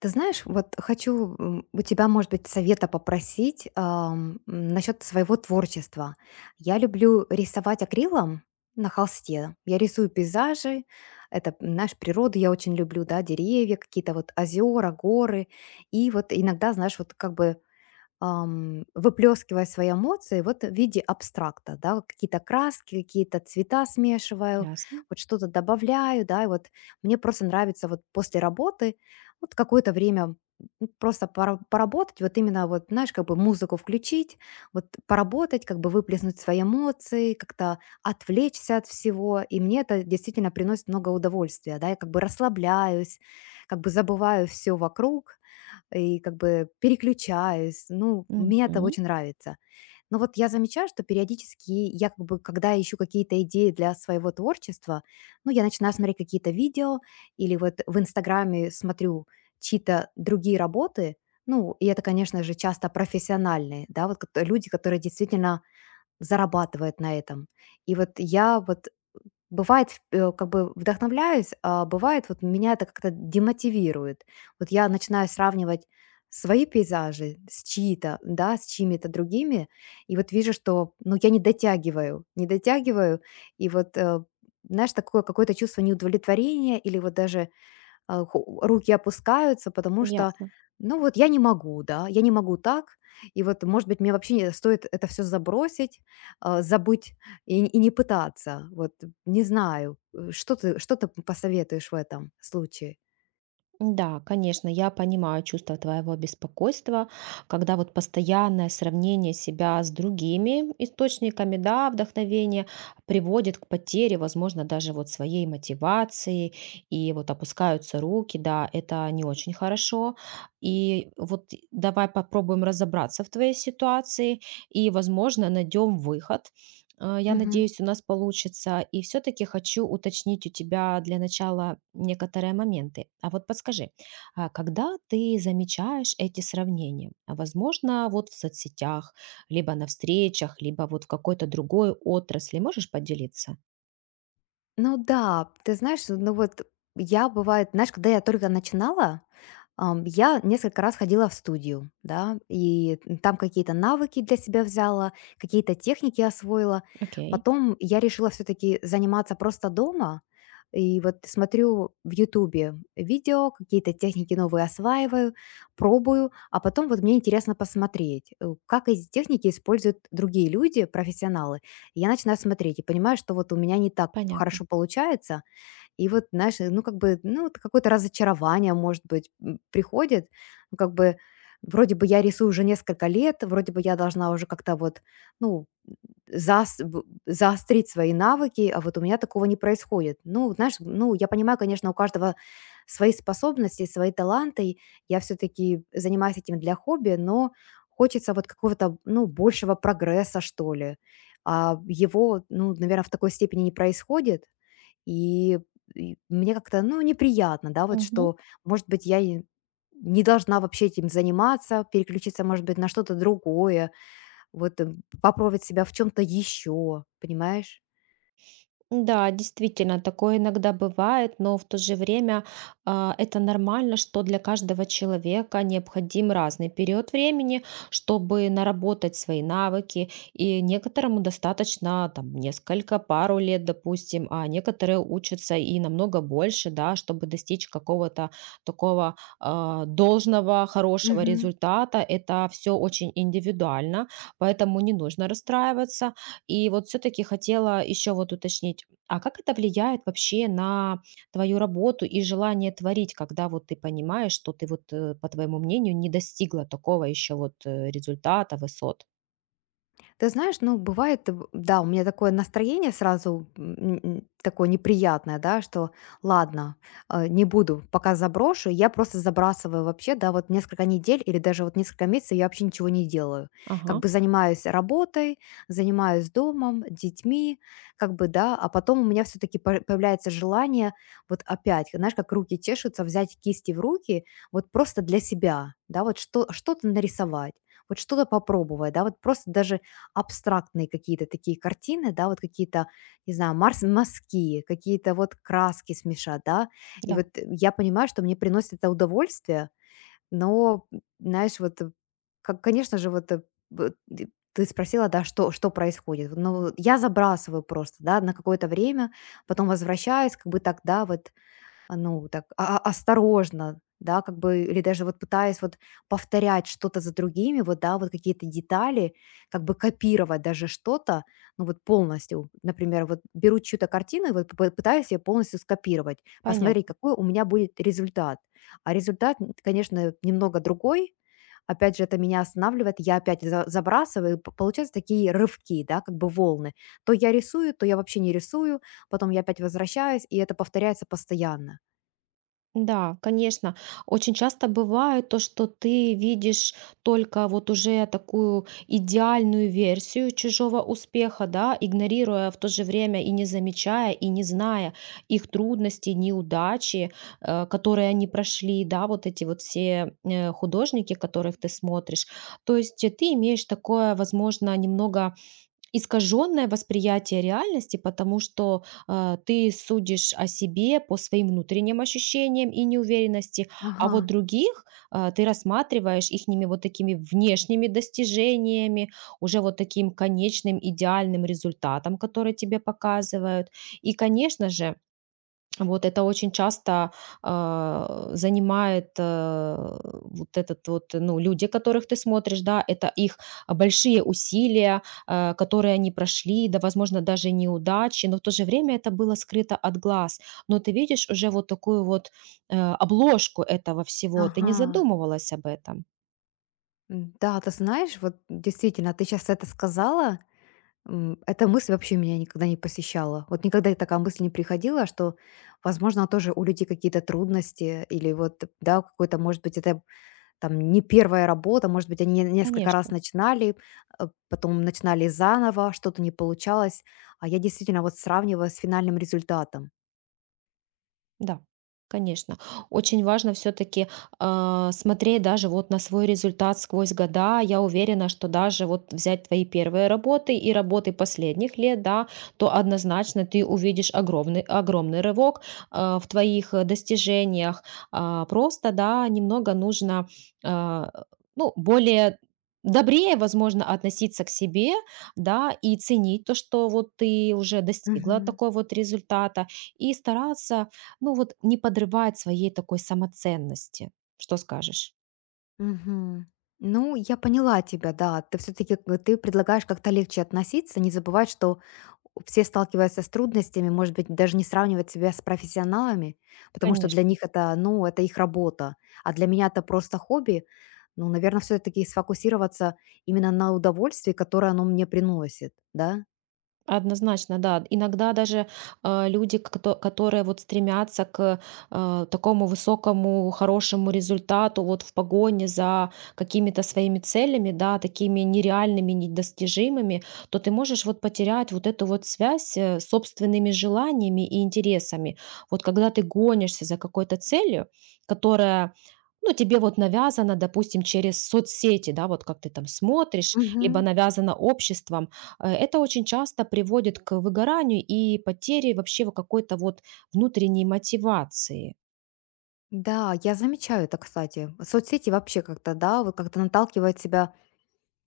Ты знаешь, вот хочу у тебя, может быть, совета попросить насчет своего творчества. Я люблю рисовать акрилом на холсте. Я рисую пейзажи, это, знаешь, природу я очень люблю, да, деревья, какие-то вот озера, горы. И вот иногда, знаешь, вот как бы выплескивая свои эмоции вот в виде абстракта, да, вот какие-то краски, какие-то цвета смешиваю, Ясно. вот что-то добавляю, да, и вот мне просто нравится вот после работы вот какое-то время просто поработать, вот именно вот, знаешь, как бы музыку включить, вот поработать, как бы выплеснуть свои эмоции, как-то отвлечься от всего, и мне это действительно приносит много удовольствия, да, я как бы расслабляюсь, как бы забываю все вокруг, и как бы переключаюсь. Ну, мне это Мгм. очень нравится. Но вот я замечаю, что периодически я как бы, когда ищу какие-то идеи для своего творчества, ну, я начинаю смотреть какие-то видео или вот в Инстаграме смотрю чьи-то другие работы, ну, и это, конечно же, часто профессиональные, да, вот люди, которые действительно зарабатывают на этом. И вот я вот бывает, как бы вдохновляюсь, а бывает, вот меня это как-то демотивирует. Вот я начинаю сравнивать свои пейзажи с чьи-то, да, с чьими-то другими, и вот вижу, что, ну, я не дотягиваю, не дотягиваю, и вот, знаешь, такое какое-то чувство неудовлетворения или вот даже а, ху руки опускаются, потому что, Ясно. ну, вот я не могу, да, я не могу так. И вот, может быть, мне вообще не стоит это все забросить, забыть и не пытаться. Вот не знаю, что ты посоветуешь в этом случае? Да, конечно, я понимаю чувство твоего беспокойства, когда вот постоянное сравнение себя с другими источниками, да, вдохновения приводит к потере, возможно, даже вот своей мотивации, и вот опускаются руки, да, это не очень хорошо. И вот давай попробуем разобраться в твоей ситуации, и, возможно, найдем выход. Я надеюсь, у нас получится. И все-таки хочу уточнить у тебя для начала некоторые моменты. А вот подскажи, а когда ты замечаешь эти сравнения? Возможно, вот в соцсетях, либо на встречах, либо вот в какой-то другой отрасли. Можешь поделиться? Ну да, ты знаешь, ну вот я бывает, знаешь, когда я только начинала, я несколько раз ходила в студию, да, и там какие-то навыки для себя взяла, какие-то техники освоила. Окей, Потом я решила все-таки заниматься просто дома. И вот смотрю в Ютубе видео, какие-то техники новые осваиваю, пробую, а потом вот мне интересно посмотреть, как эти техники используют другие люди, профессионалы. И я начинаю смотреть и понимаю, что вот у меня не так понятно. хорошо получается, и вот, знаешь, ну, как бы, ну, вот какое-то разочарование, может быть, приходит. Ну, как бы, вроде бы я рисую уже несколько лет, вроде бы я должна уже как-то вот, ну, заострить свои навыки, а вот у меня такого не происходит. Ну, знаешь, ну, я понимаю, конечно, у каждого свои способности, свои таланты. Я все-таки занимаюсь этим для хобби, но хочется вот какого-то, ну, большего прогресса, что ли. А его, ну, наверное, в такой степени не происходит. И и мне как-то, ну, неприятно, да, вот что, может быть, я и не должна вообще этим заниматься, переключиться, может быть, на что-то другое, вот попробовать себя в чем-то еще, понимаешь? Да, действительно, такое иногда бывает, но в то же время это нормально, что для каждого человека необходим разный период времени, чтобы наработать свои навыки. И некоторому достаточно там несколько, пару лет, допустим, а некоторые учатся и намного больше, да, чтобы достичь какого-то такого должного, хорошего результата. Это все очень индивидуально, поэтому не нужно расстраиваться. И вот все-таки хотела еще вот уточнить, а как это влияет вообще на твою работу и желание творить, когда вот ты понимаешь, что ты вот, по твоему мнению, не достигла такого еще вот, результата, высот? Ты знаешь, ну, бывает, да, у меня такое настроение сразу такое неприятное, да, что ладно, не буду, пока заброшу, я просто забрасываю вообще, да, вот несколько недель или даже вот несколько месяцев я вообще ничего не делаю. Как Ага, бы занимаюсь работой, занимаюсь домом, детьми, как бы, да, а потом у меня все-таки появляется желание вот опять, знаешь, как руки чешутся, взять кисти в руки, вот просто для себя, да, вот что, что-то нарисовать вот что-то попробовать, да, вот просто даже абстрактные какие-то такие картины, да, вот какие-то, не знаю, марс мазки, какие-то вот краски смешать, да. И да, вот я понимаю, что мне приносит это удовольствие, но, знаешь, вот, как, конечно же, вот б- ты ты спросила, да, что, что происходит. Вот, ну, я забрасываю просто, да, на какое-то время, потом возвращаюсь, как бы так, да, вот ну, так осторожно, да, как бы, или даже вот пытаясь вот повторять что-то за другими, вот, да, вот какие-то детали, как бы копировать даже что-то, ну, вот полностью. Например, вот беру чью-то картину и вот п пытаюсь ее полностью скопировать, посмотреть, понятно. какой у меня будет результат. А результат, н конечно, немного другой. Опять же, это меня останавливает, я опять за забрасываю, и п получаются такие рывки, да, как бы волны. То я рисую, то я вообще не рисую, потом я опять возвращаюсь, и это повторяется постоянно. Да, конечно. Очень часто бывает то, что ты видишь только вот уже такую идеальную версию чужого успеха, да, игнорируя в то же время и не замечая, и не зная их трудностей, неудачи, которые они прошли, да, вот эти вот все художники, которых ты смотришь. То есть ты имеешь такое, возможно, немного искаженное восприятие реальности, потому что, ты судишь о себе по своим внутренним ощущениям и неуверенности, а Ага, вот других, ты рассматриваешь ихними вот такими внешними достижениями, уже вот таким конечным идеальным результатом, который тебе показывают. И, конечно же, вот это очень часто, а, занимает, э, вот этот вот, ну, люди, которых ты смотришь, да, это их большие усилия, которые они прошли, да, возможно, даже неудачи, но в то же время это было скрыто от глаз. Но ты видишь уже вот такую вот, обложку этого всего, ты не ага. задумывалась об этом. Да, ты знаешь, вот действительно, ты сейчас это сказала, эта мысль вообще меня никогда не посещала. Вот никогда и такая мысль не приходила, что, возможно, тоже у людей какие-то трудности или вот, да, какой-то, может быть, это там не первая работа, может быть, они несколько раз Конечно. начинали, потом начинали заново, что-то не получалось. А я действительно вот сравниваю с финальным результатом. Да, конечно. Очень важно все-таки смотреть даже вот на свой результат сквозь года. Я уверена, что даже вот взять твои первые работы и работы последних лет, да, то однозначно ты увидишь огромный, огромный рывок в твоих достижениях. Просто, да, немного нужно, а, ну, более добрее, возможно, относиться к себе, да, и ценить то, что вот ты уже достигла такой вот результата, и стараться ну вот не подрывает своей такой самоценности. Что скажешь? Мгм. Ну, я поняла тебя, да. Ты все-таки ты предлагаешь как-то легче относиться, не забывать, что все сталкиваются с трудностями, может быть, даже не сравнивать себя с профессионалами, потому что для Конечно. них это, ну, это их работа, а для меня это просто хобби. Ну, наверное, все-таки сфокусироваться именно на удовольствии, которое оно мне приносит, да? Однозначно, да. Иногда даже люди, которые вот стремятся к такому высокому, хорошему результату вот в погоне за какими-то своими целями, да, такими нереальными, недостижимыми, то ты можешь вот потерять вот эту вот связь с собственными желаниями и интересами. Вот когда ты гонишься за какой-то целью, которая, ну, тебе вот навязано, допустим, через соцсети, да, вот как ты там смотришь, либо Мгм. навязано обществом. Это очень часто приводит к выгоранию и потере вообще во какой-то вот внутренней мотивации. Да, я замечаю это, кстати. Соцсети вообще как-то, да, вот как-то наталкивают себя,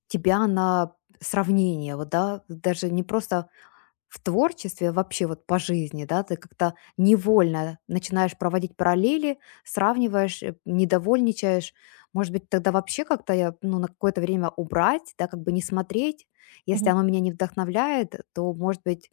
тебя на сравнение, вот, да, даже не просто в творчестве, вообще вот по жизни, да, ты как-то невольно начинаешь проводить параллели, сравниваешь, недовольничаешь. Может быть, тогда вообще как-то я, ну, на какое-то время убрать, да, как бы не смотреть. Если Мгм. оно меня не вдохновляет, то, может быть,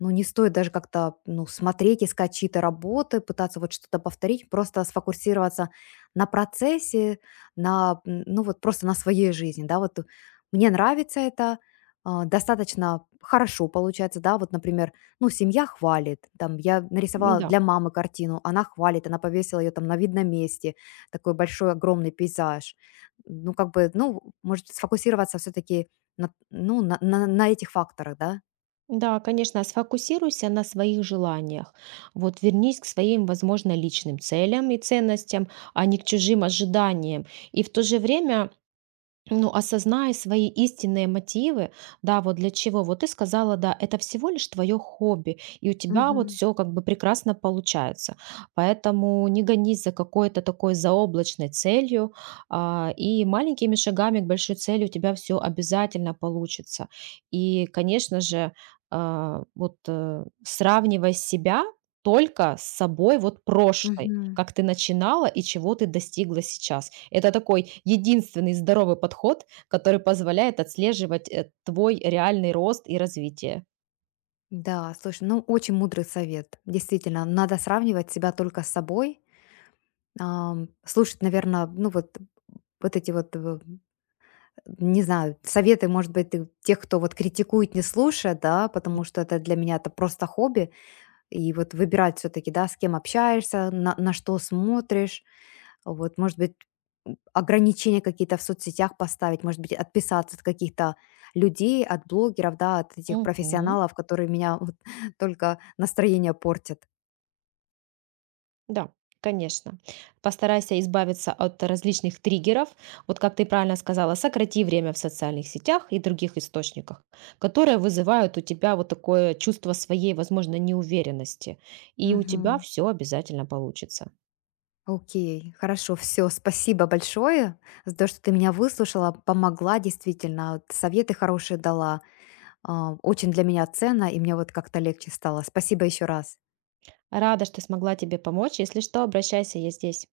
ну, не стоит даже как-то, ну, смотреть, искать чьи-то работы, пытаться вот что-то повторить, просто сфокусироваться на процессе, на, ну, вот просто на своей жизни, да, вот мне нравится это, достаточно хорошо получается, да, вот, например, ну, семья хвалит, там, я нарисовала Да. для мамы картину, она хвалит, она повесила ее там на видном месте, такой большой, огромный пейзаж, ну, как бы, ну, может, сфокусироваться все-таки на, ну, на этих факторах, да? Да, конечно, сфокусируйся на своих желаниях. Вот вернись к своим, возможно, личным целям и ценностям, а не к чужим ожиданиям. И в то же время, ну, осознай свои истинные мотивы, да, вот для чего. Вот ты сказала, да, это всего лишь твое хобби, и у тебя вот Мгм. все как бы прекрасно получается. Поэтому не гонись за какой-то такой заоблачной целью, и маленькими шагами к большой цели у тебя все обязательно получится. И, конечно же, сравнивая себя только с собой вот прошлой, Мгм. как ты начинала и чего ты достигла сейчас. Это такой единственный здоровый подход, который позволяет отслеживать, твой реальный рост и развитие. Да, слушай, ну, очень мудрый совет, действительно, надо сравнивать себя только с собой, слушать, наверное, ну, вот, вот эти вот не знаю, советы, может быть, ты тех, кто вот критикует, не слушая, да, потому что это для меня это просто хобби. И вот выбирать все-таки, да, с кем общаешься, на что смотришь, вот, может быть, ограничения какие-то в соцсетях поставить, может быть, отписаться от каких-то людей, от блогеров, да, от этих Мгм. профессионалов, которые меня вот только настроение портят. Да, конечно. Постарайся избавиться от различных триггеров. Вот как ты правильно сказала, сократи время в социальных сетях и других источниках, которые вызывают у тебя вот такое чувство своей, возможно, неуверенности. И у тебя Мгм. все обязательно получится. Окей, хорошо, все, спасибо большое за то, что ты меня выслушала, помогла действительно, вот советы хорошие дала. Очень для меня ценно, и мне вот как-то легче стало. Спасибо еще раз. Рада, что смогла тебе помочь. Если что, обращайся, я здесь.